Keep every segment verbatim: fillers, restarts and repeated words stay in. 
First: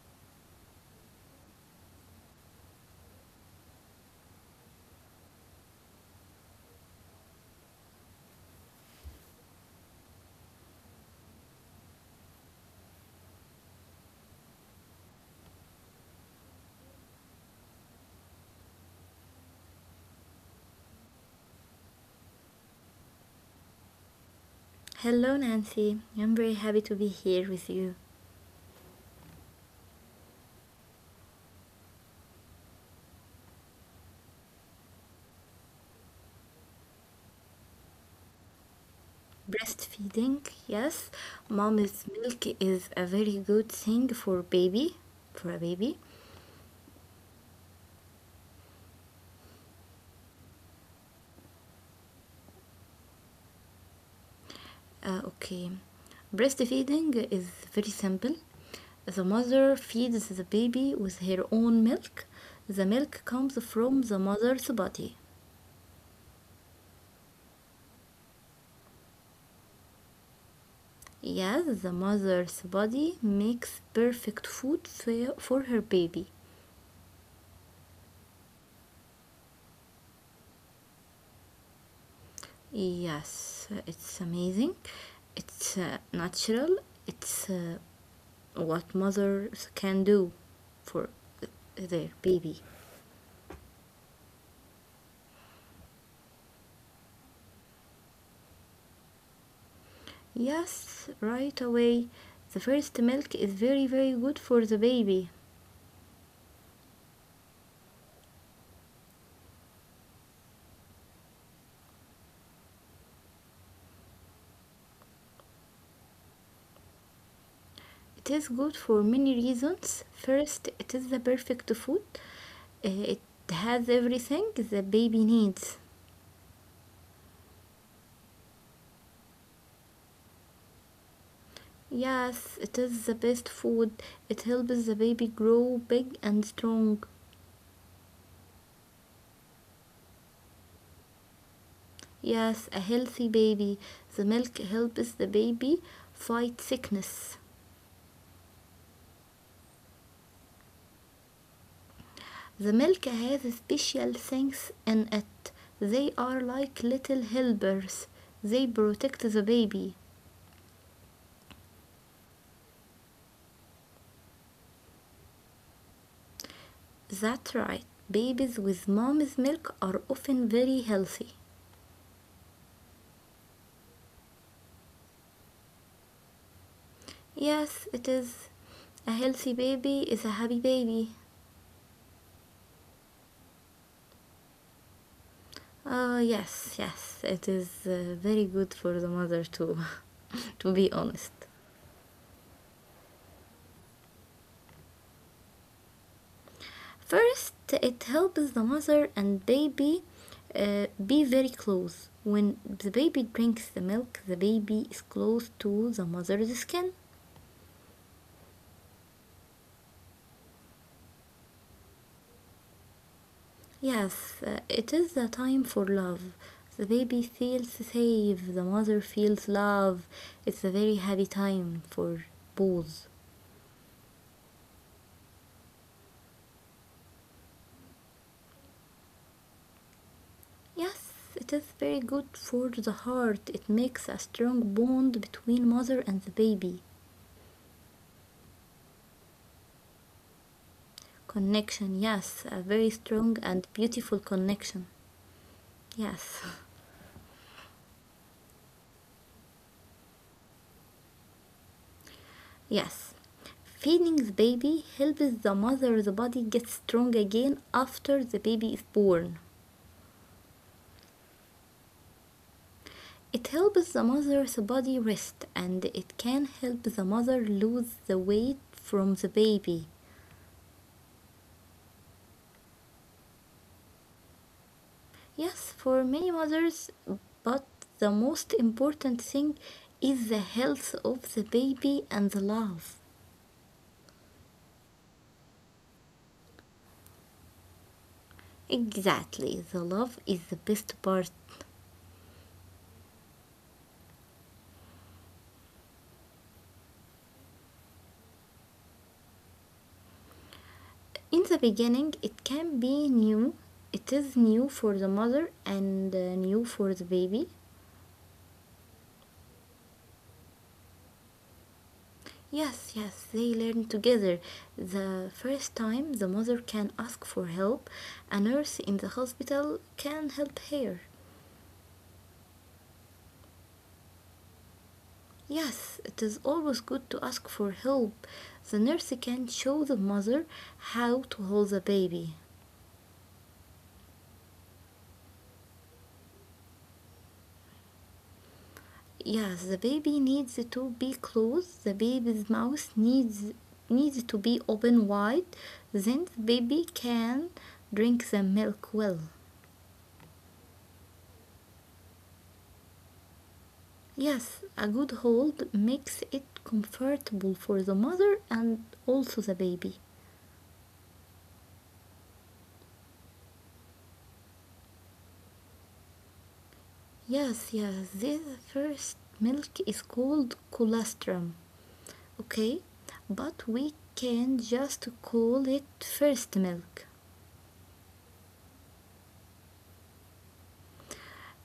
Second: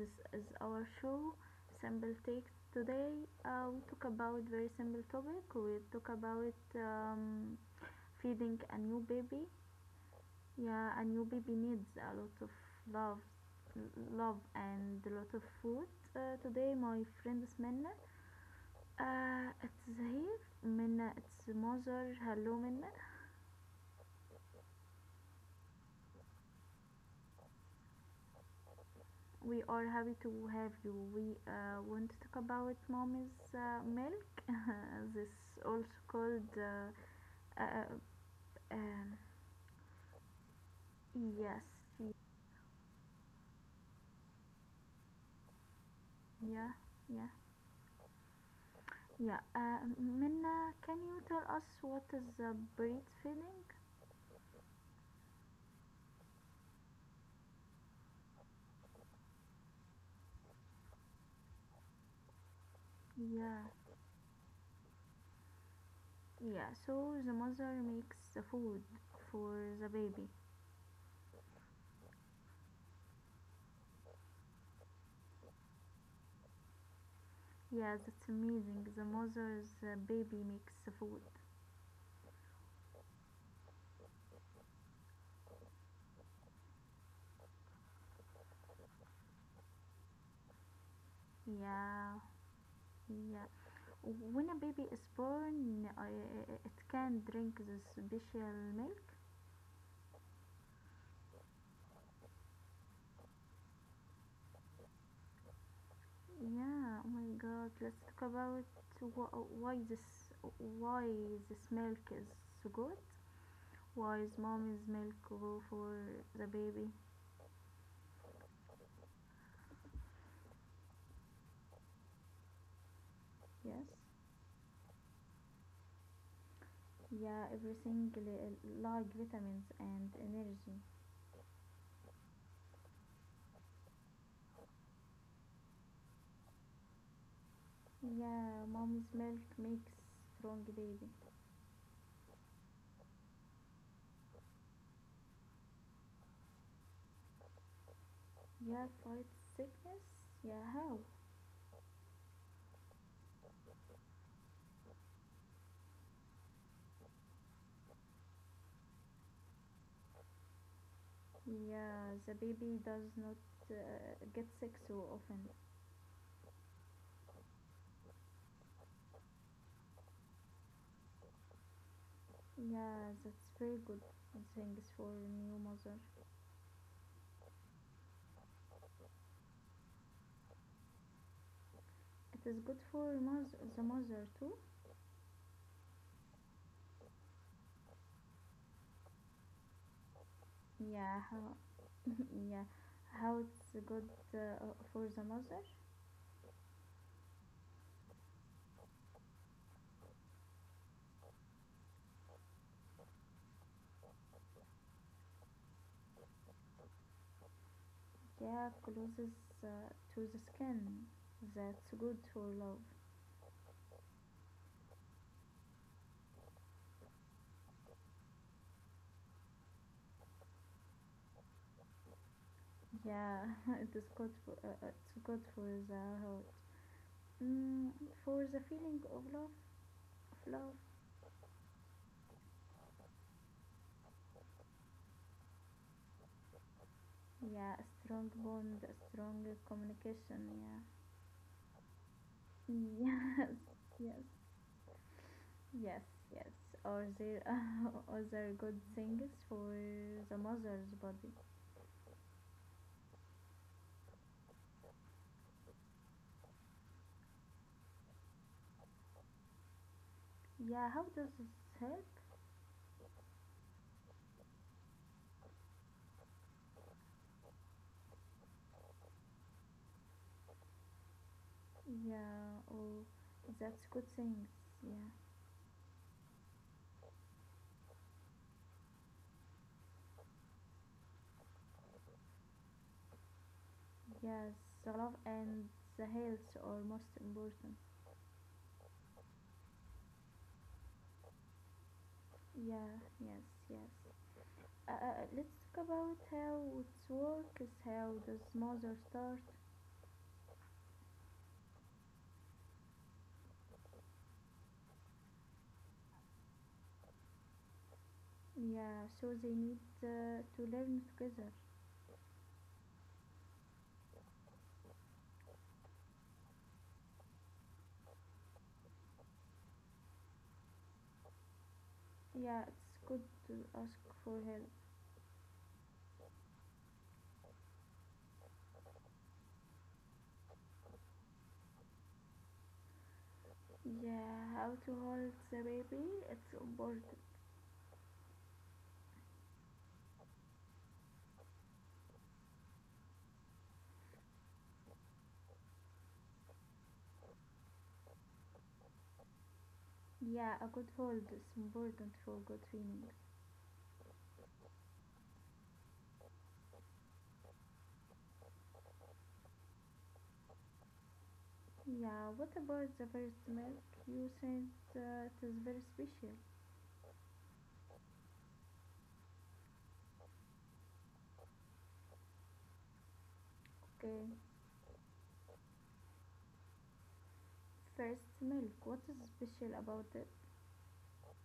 This is our show, Simple Takes. Today, uh, we talk about very simple topic. We talk about um, feeding a new baby. Yeah, a new baby needs a lot of love, love and a lot of food. Uh, today, my friend is Minna. Uh, it's here. Minna, it's mother. Hello, Minna. Hello, Nancy. I'm very happy to be here with you. We are happy to have you. We uh, want to talk about mommy's uh, milk. This also called uh, uh, um, Breastfeeding, yes, mom's yes, milk is a very good thing for baby, for a baby. yeah, yeah, yeah. Uh, Minna, can you tell us what is the breastfeeding? Uh, okay, breastfeeding is very simple. The mother feeds the baby with her own milk. The milk comes Yeah, from the mother's body. yeah. So the mother makes the food for the baby. Yes, the mother's body makes perfect food for for her baby. Yeah, that's amazing. The mother's uh, baby makes the food. Yes, it's amazing. It's uh, natural. It's uh, What mothers can do for their Yeah, baby. yeah. When a baby is born, I, it can drink the special milk. Yes, right away. The first milk is very, very good for the baby. Yeah. Oh my God. Let's talk about wh- why this why this milk is so good. Why is mommy's milk good for the baby? It is good for many reasons. First, it is the perfect food. Uh, It has Yes. everything the baby needs. Yeah. Everything li- like vitamins and energy. Yes, it is the best food. It helps the baby grow big and strong. Yeah. Mommy's milk makes strong baby. Yes, a healthy baby. The milk helps the baby fight sickness. Yeah. Fights sickness. Yeah. How? The milk has special things in it. They are like little helpers. They protect the baby. Yeah, the baby does not uh, get sick so often. That's right. Babies with mom's milk are often very healthy. Yeah, that's very good things for new mother. Yes, it is. A healthy baby is a happy baby. It is good for mother, the mother too. Oh, uh, yes, yes. It is uh, very good for the mother too, to be honest. Yeah, how, yeah, how it's good uh, for the mother. First, it helps the mother and baby uh, be very close. When the baby drinks the milk, the baby is close to the mother's skin. Yeah, closes uh, to the skin. That's good for love. Yes, uh, it is the time for love. The baby feels safe, the mother feels love. It's a very happy time for both. Yeah, it is good for uh, uh, it's good for the heart. Mm, for the feeling of love, of love. Yes, it is very good for the heart. It makes a strong bond between mother and the baby. Yeah, strong bond, strong communication. Connection, yes, a very Yeah. strong and beautiful Yes, connection. yes, Yes, yes, yes. Or there are other good things for the mother's body. yes. Feeding the baby helps the mother's body get strong again after the baby is born. Yeah, how does this help? It helps the mother's body rest and it can help the mother lose the weight from the baby. Yeah, oh, that's good things. Yeah, Yes, for many mothers, but the most important thing is the health of the baby and the love. yes, the love and the health are most important. Exactly, the love is the best part. Yeah, yes, yes. Uh, uh, let's talk about how it works. How does mother start? In the beginning, it can be new. It is new for the mother and uh, new for the baby. Yeah, so they need uh, to learn together. Yes, yes, they learn together. The first time, the mother can ask for help. A nurse in the hospital can help her. Yeah, it's good to ask for help. Yes, it is always good to ask for help. The nurse can show the mother how to hold the baby. Yeah, how to hold the baby? It's important. Yes, the baby needs to be closed. The baby's mouth needs needs to be open wide. Then the baby can drink the milk well. Yeah, a good hold is important for good feeding. Yes, a good hold makes it comfortable for the mother and also the baby. Yeah, what about the first milk? You said uh, it is very special. Yes, yes, this first milk is called colostrum. Okay, but we Okay, can just call it first milk. first milk. What is special about it?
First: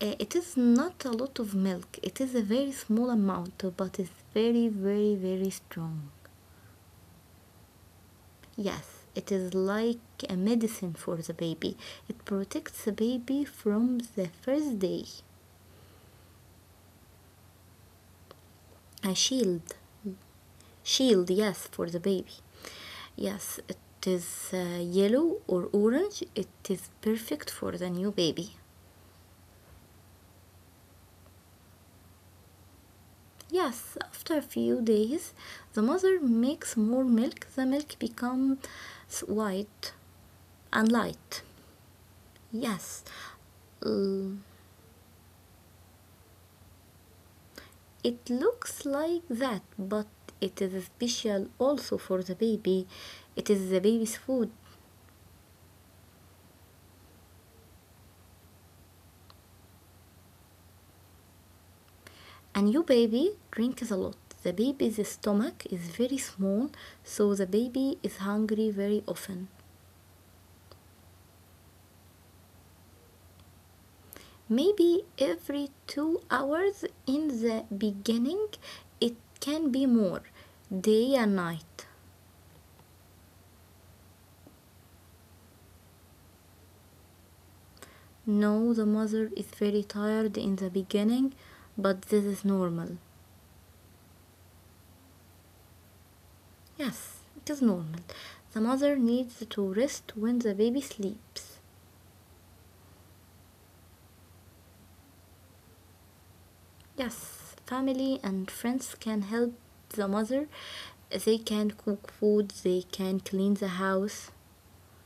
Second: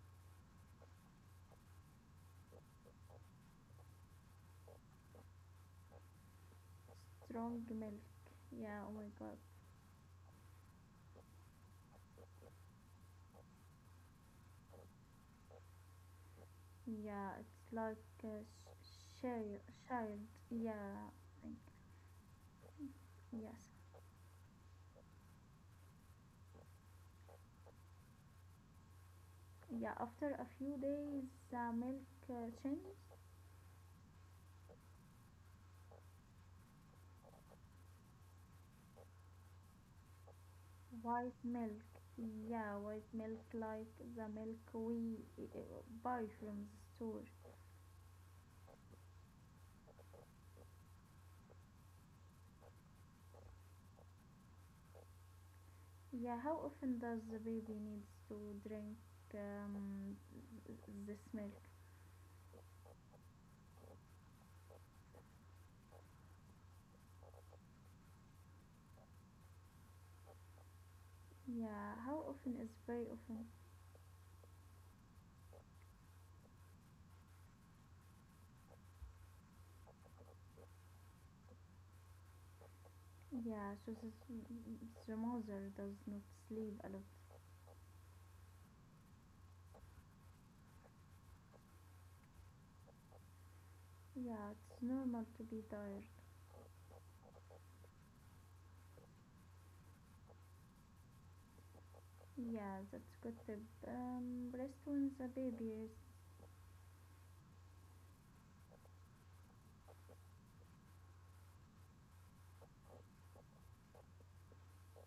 Uh, it is not a lot of milk. It is a very small amount, but it's very, very, very strong. Strong milk. Yeah, oh Yes, my it god. is like a medicine for the baby. It protects the baby from the first day. Yeah, it's like a A sh- share- shield. child. Yeah, Shield, I think. yes, for the baby. Yes, Yes. it is uh, yellow or orange. It is perfect for the new baby. Yeah, after a few days, the milk uh, changes. Yes, after a few days, the mother makes more milk. The milk becomes white and light. White milk. Yeah, Yes, white milk like the l- milk we uh, buy from the store. it looks like that, but it is special also for the baby. It is the baby's food, Yeah, how often does the baby needs to drink um, th- this milk? and your baby drinks a lot. The baby's stomach is very small, so the baby is hungry very often. Yeah, how often is very often? Maybe every two hours in the beginning, it can be more, day and night. Yeah, so this, the mother does not sleep a lot. No, the mother is very tired in the beginning, but this is normal. Yeah, it's normal to be tired. Yes, it is normal. The mother needs to rest when the baby sleeps. Yeah, that's good tip. Um, rest when the baby is. Yes, family and friends can help the mother. They can cook food, they can clean the house.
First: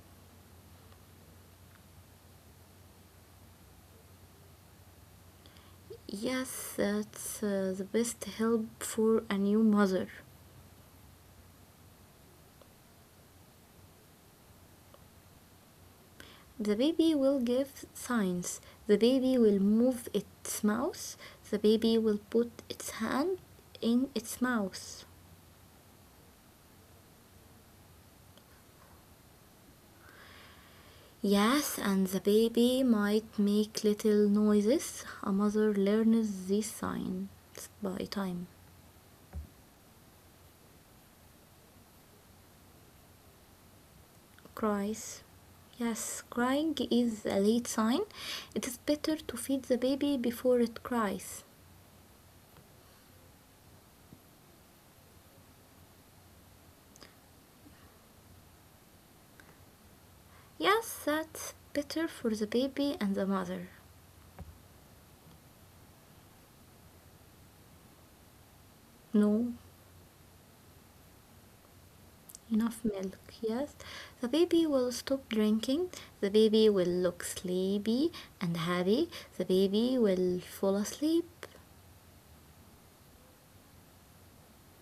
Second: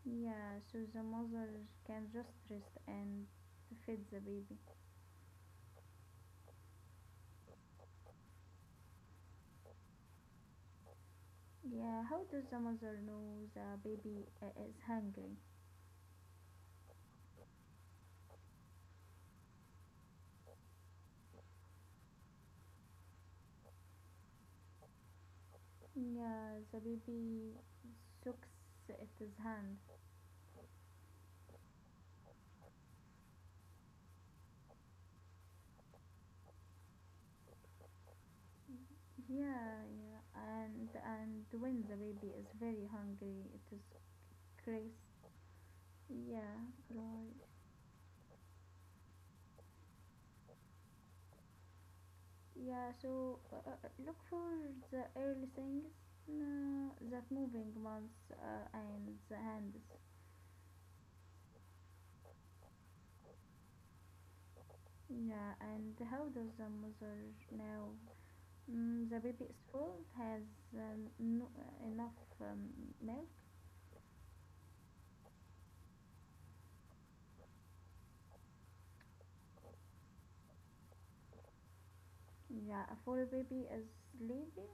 Yeah, so the mother can just rest and feed the baby. Yes, that's uh, the best help for a new mother. Yeah, how does the mother know the baby uh, is hungry? The baby will give signs. The baby will move its mouth. The baby will put its hand in its mouth. Yeah, the baby sucks its hand. Yes, and the baby might make little noises. A mother learns these signs by time. Yeah, yeah, and and when the baby is very hungry, it is crazy. Cries. Yes, Yeah, crying is a right. late sign. It is better to feed the baby before it cries. Yeah, so uh, uh, look for the early things, no, that moving mouth uh, and the hands. Yes, that's better for the baby and the mother. Yeah, and how does the mother know? Mm, the baby No, is full, has um, no, enough um, enough milk. milk. Yes, the baby will stop drinking. The baby will look sleepy and happy. The baby will fall asleep. Yeah, a full baby is sleepy,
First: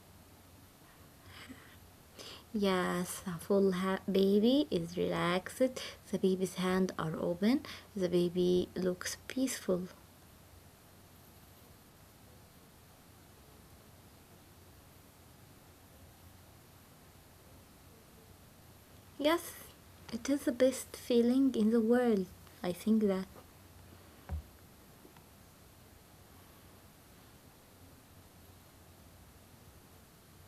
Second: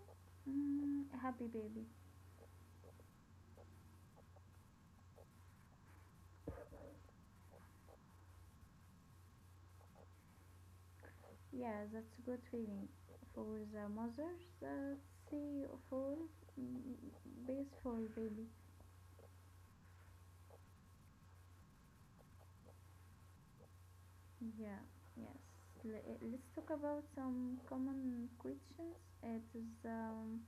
mm, a happy baby. Yes, a full ha- baby is relaxed. The baby's hands are open. The baby looks peaceful. Yeah, that's a good feeling for the mothers. Uh, see, full, mm, peaceful baby. Yes, it is the best feeling in the world. I think that. Yeah, yes. L- let's talk about some common questions. It is um,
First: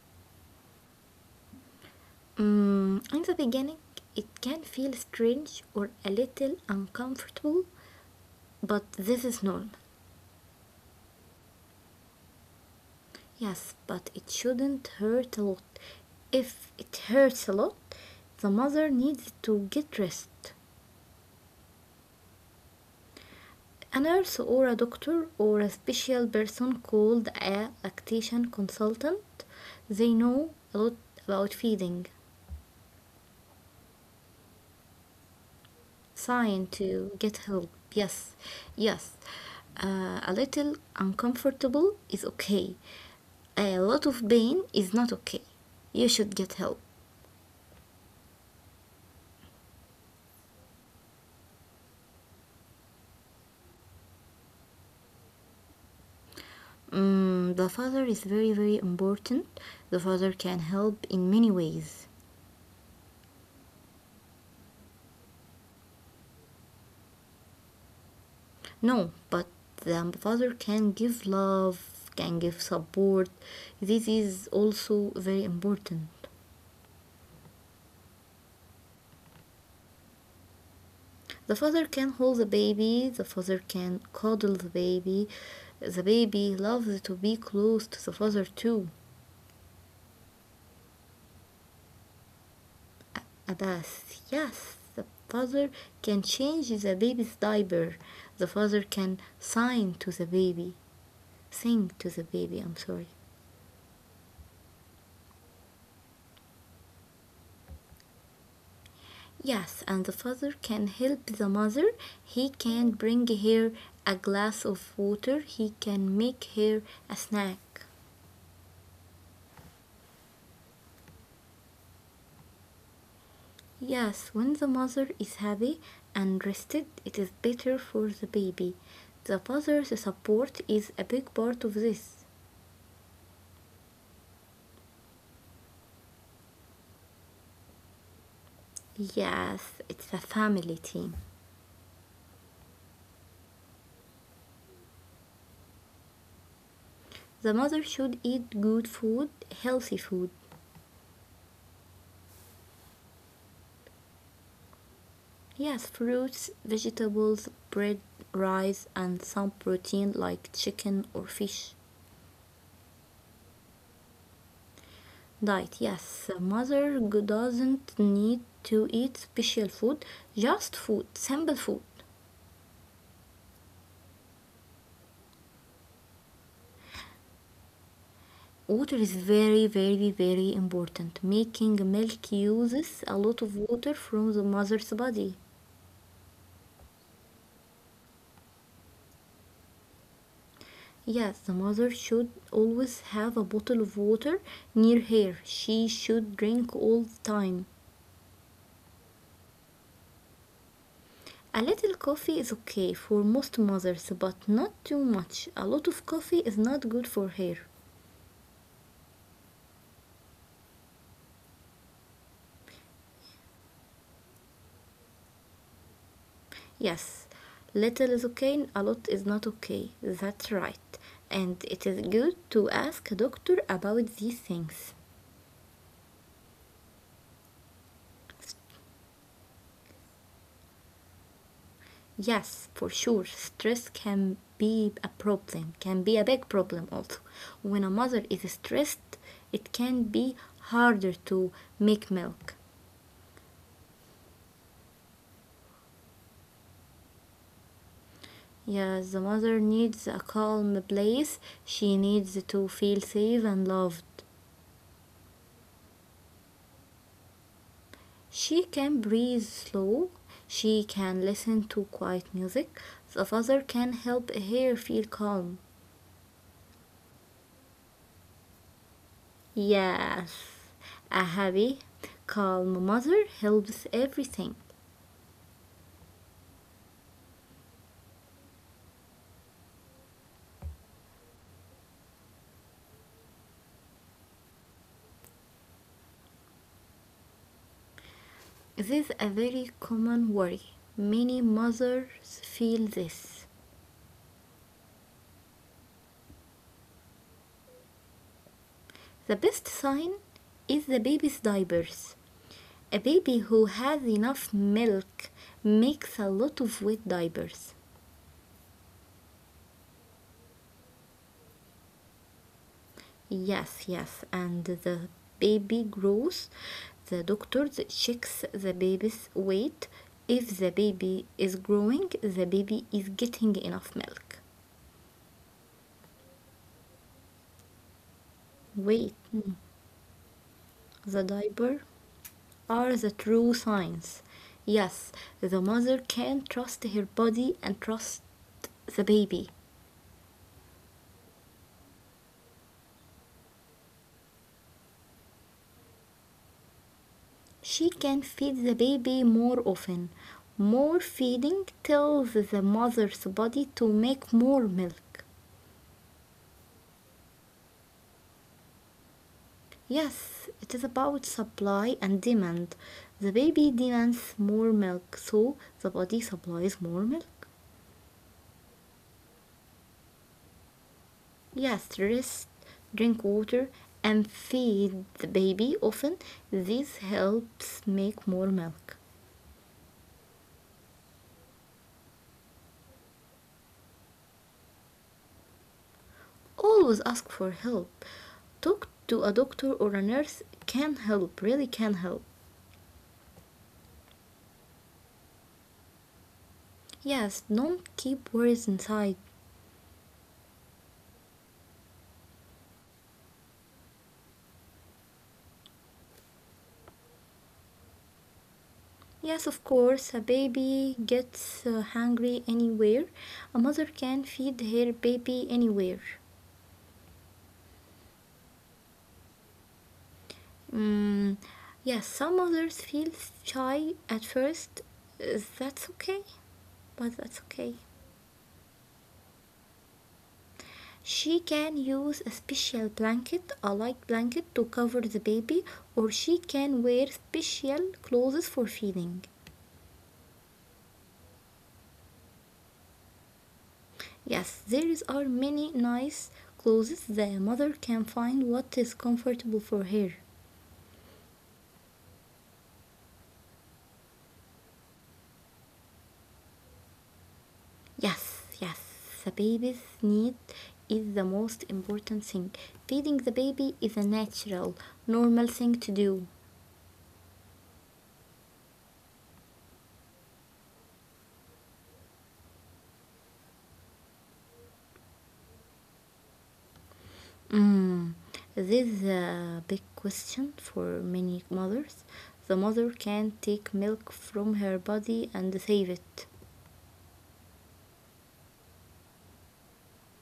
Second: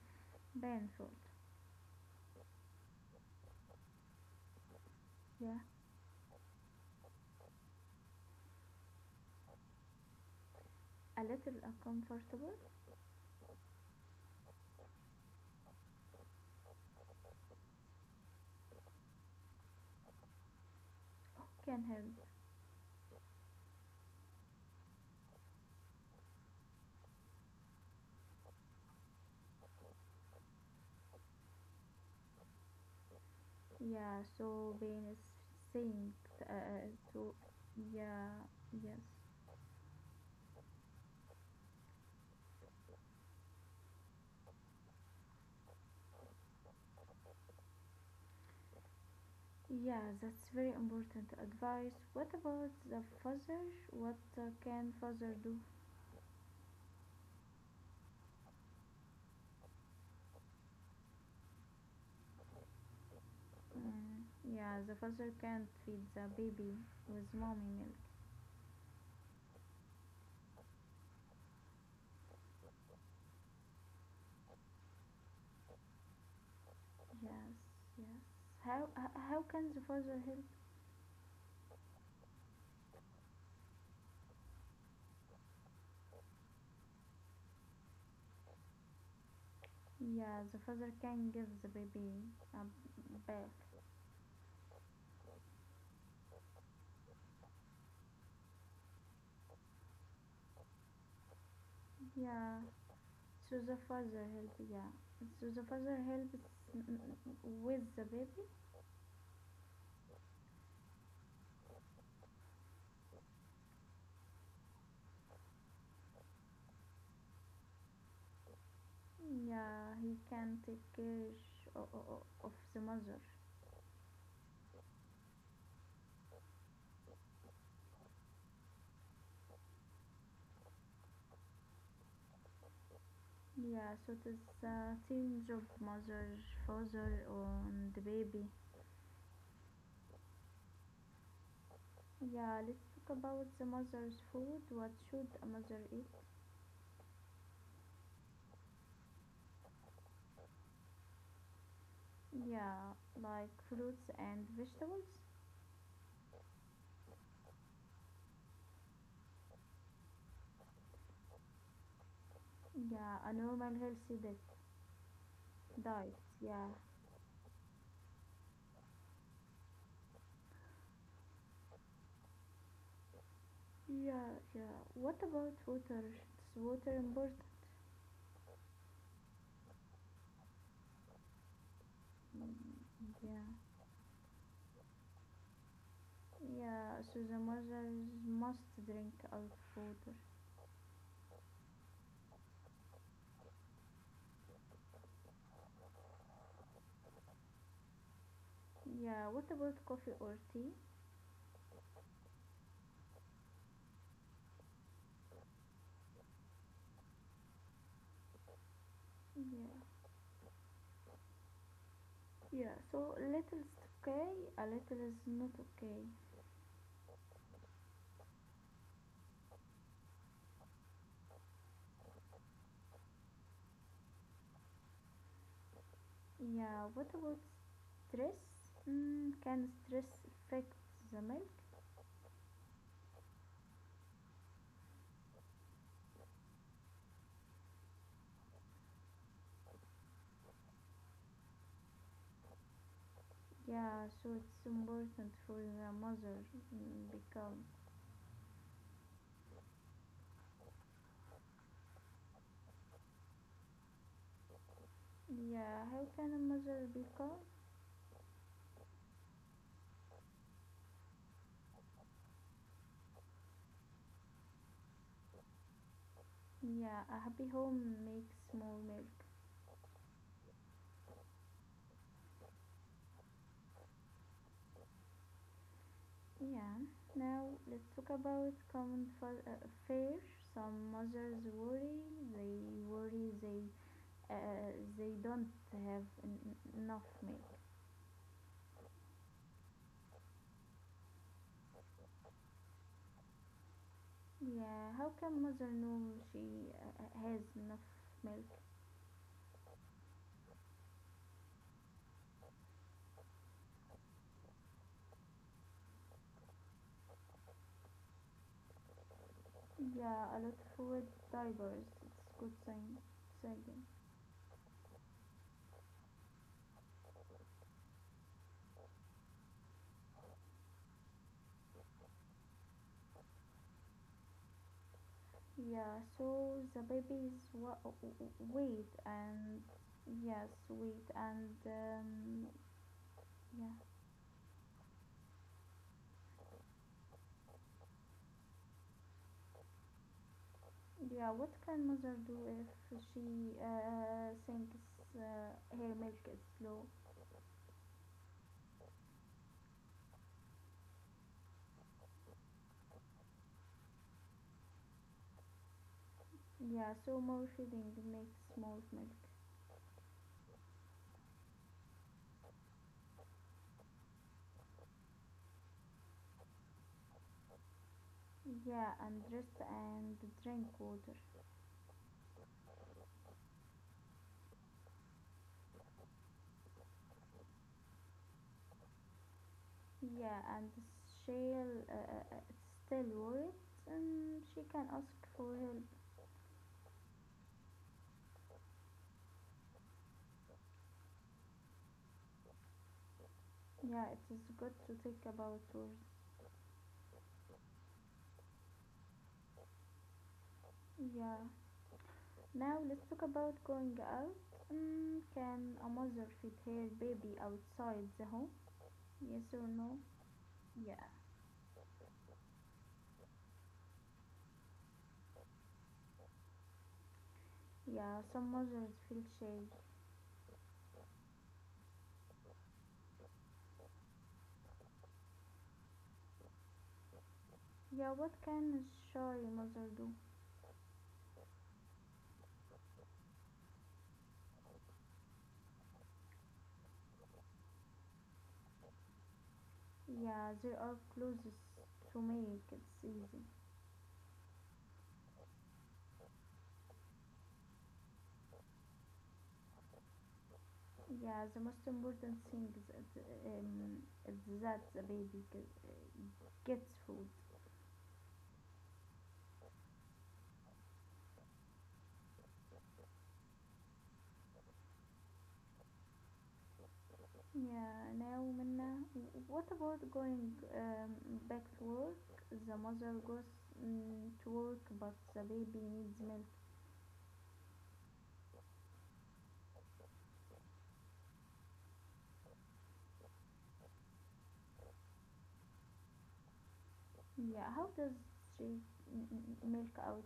painful. Mm, in the beginning, it can feel Yeah, strange or a little uncomfortable, but this is normal. a little uncomfortable. Yes, but it shouldn't hurt a lot. If it hurts a lot, the mother needs to get rest. Can help. A nurse or a doctor or a special person called a lactation consultant. They know a lot about feeding. Yeah, so Wayne is saying, Sign uh, to so get help. yeah, Yes, yes. yes. Uh, a little uncomfortable is okay. A lot of pain is not okay. You should get help. Yeah, that's very important advice. What about the father? What uh, can father do? Mm, the father is very, very important. The father can help in many ways. Mm, yeah, the father can't feed the baby with mommy milk. No, but the father can give love, can give support. This is also very important. Yes, yes. How h- how can the father help? The father can hold the baby, the father can cuddle the baby. The baby loves to be close to the father too. Yeah, the father can give the baby a bath. Abbas, yes, the father can change the baby's diaper. The father can sign to the baby, sing to the baby, Yeah, I'm sorry. so the father help, yeah. So the father helps mm, with the baby. Yes, and the father can help the mother. He can bring her a glass of water. He can make her a snack. Yeah, he can take care o- o- o- of the mother. Yes, when the mother is happy and rested, it is better for the baby. The father's support is a big part of this. Yeah, so it is a team job, mother, father, and the baby. Yes, it's a family team. Yeah, let's talk about the mother's food. What should a mother eat? The mother should eat good food, healthy food. Yeah, like fruits and vegetables. Yes, fruits, vegetables, bread, rice, and some protein like chicken or fish. Yeah, a normal healthy di- Diet. diet. Yes, Yeah. mother doesn't need to eat special food, just food, simple food. Yeah, yeah. What about water? Is water important? Water is very, very, very important. Making milk uses a Yeah, lot of water from the mother's body. yeah. So the mothers must drink out water. Yes, the mother should always have a bottle of water near her. She should drink all the time. Yeah. What about coffee or tea? A little coffee is okay for most mothers, but not too much. A lot of coffee is not good for her. Yeah, yeah. So little is okay, a little is not okay. Yes, little is okay and a lot is not okay. That's right. And it is good to ask a doctor about these things. Yeah. What about stress? Mm, can stress affect the milk? Yes, for sure, stress can be a problem, can be a big problem also. When a mother is stressed, it can be harder to make milk. Yeah. So it's important for the mother mm, be calm. Yes, the mother needs a calm place. She needs to feel safe and loved. Yeah. How can a mother be calm? She can breathe slow, she can listen to quiet music, the father can help her feel calm. Yeah. A happy home makes more milk. Yes, a happy, calm mother helps everything. Yeah. Now let's talk about common fa- uh, fear. Some mothers worry. They worry they uh, they don't have en- enough milk. This is a very common worry. Many mothers feel this. Yeah. How can mother know she uh, has enough milk? The best sign is the baby's diapers. A baby who has enough milk makes a lot of wet diapers. Yeah. A lot of food, diapers. It's good thing. Second. Yes, yes. And the baby grows. The doctor checks the baby's weight. If the baby is growing, the baby is getting enough milk. Yeah. So the babies wa- wait Wait, and yes, wait and the diaper um, yeah. are the true signs. Yes, the mother can trust her body and trust the baby. Yeah, what can mother do if she uh, thinks uh, her milk is low? She can feed the baby more often. More feeding tells the mother's body to make more milk. Yeah, so more feeding makes more milk. Yes, it is about supply and demand. The baby demands more milk, so the body supplies more milk. Yeah, and rest and drink water. Yes, rest, drink water, and feed the baby often. This helps make more milk. Yeah, and she'll uh, uh, uh, still worried and she can ask for help. Always ask for help. Talk to a doctor or a nurse can help, really can help. Yeah, it is good to think about words. Yes, don't keep worries inside. Yeah. Now let's talk about going out. Mm, can a mother feed her baby outside the home? Yes Yes, of or no? course, a baby Yeah. gets uh, hungry anywhere. A mother can feed her baby anywhere. Yeah, some mothers feel shame. Mm, yes, some mothers feel shy at first. Uh, That's okay, but that's okay. Yeah, what can a shy mother do? She can use a special blanket, a light blanket, to cover the baby, or she can wear special clothes for feeding. Yeah, there are clothes to make it easy. Yes, there is- are many nice clothes the mother can find what is comfortable for her. Yeah, the most important thing is, that, um, is that the baby ge- gets food. Yes, yes. The baby's need is the most important thing. Feeding the baby is a natural, normal thing to do. Yeah, now Minna, what about going um, back to work? The mother goes mm, to work, but the baby needs milk. Mm. This is a big question for many mothers. The mother can take milk from her body and save it. Yeah, how does she m- m- milk out.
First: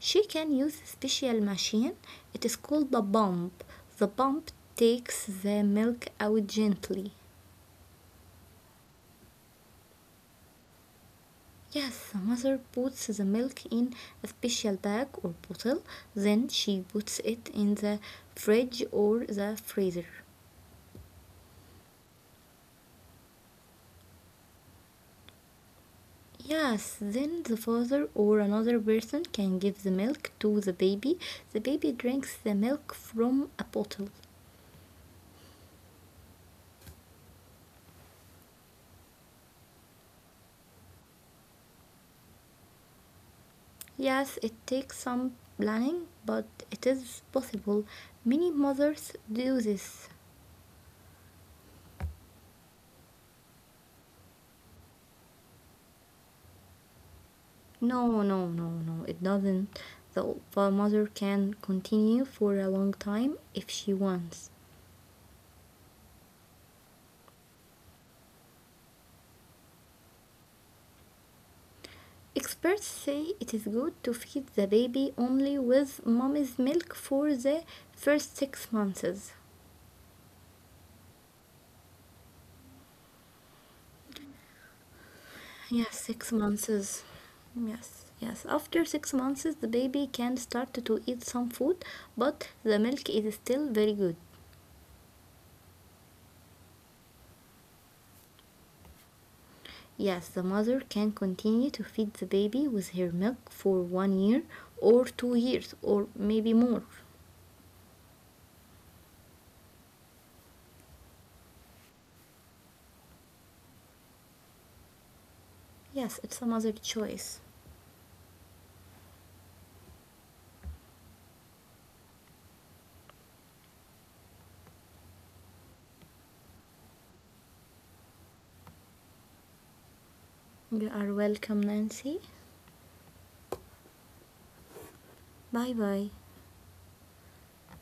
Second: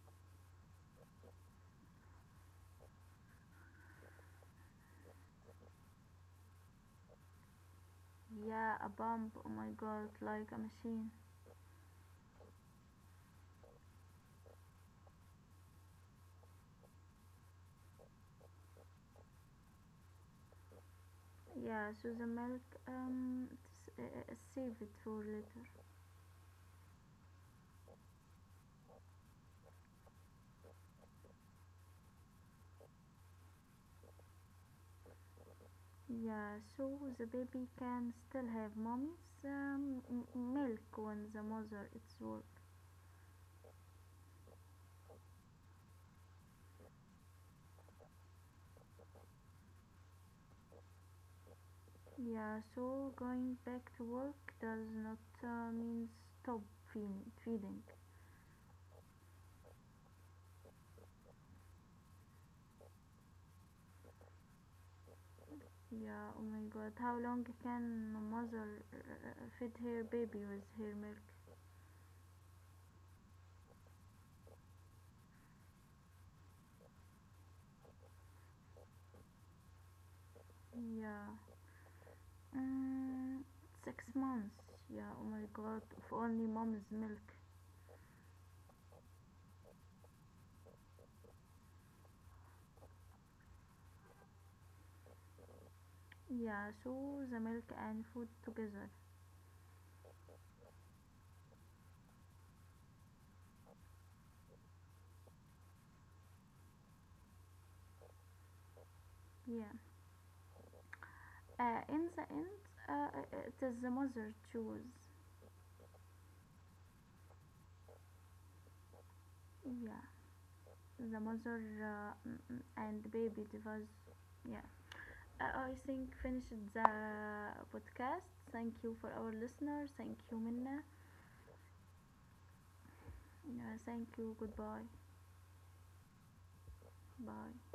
She can use a special machine. It is called a pump. The pump takes the milk out gently. Yeah, a pump. Oh my god, like a machine. Yes, mother puts the milk in a special bag or bottle, then she puts it in the fridge or the freezer. Yeah, so the milk um it's, uh, is saved for later. Yes, then the father or another person can give the milk to the baby. The baby drinks the milk from a bottle. Yeah, so the baby can still have mommy's um, m- milk when the mother it's work. Yes, it takes some planning, but it is possible. Many mothers do this. Yeah, so going back to work does not uh, mean stop feeding. Feeding. No, no, no, no, it doesn't. The mother can continue for a long time if she wants. Yeah. Oh my god, how long can mother uh, uh, uh, feed her baby with her milk? Experts say it is good to feed the baby only with mommy's milk for the first six months. Yeah. Mm, six months. Yeah, oh my god, Yes, of six only mom's months. milk. Yes, yes. After six months, the baby can start to eat some food, but the milk is still very good. Yeah, so the milk and food together. Yes, the mother can continue to feed the baby with her milk for one year or two years or maybe more. Yeah. Uh, in the end, uh, uh, it is the mother choose. Yes, it's a mother's choice. Yeah, the mother uh, mm, mm, and baby device. Yeah. Uh, I think finished the podcast. Thank you for our listeners. Thank you, You Minna. are welcome, Nancy. Uh, thank you. Goodbye. Bye bye. Bye.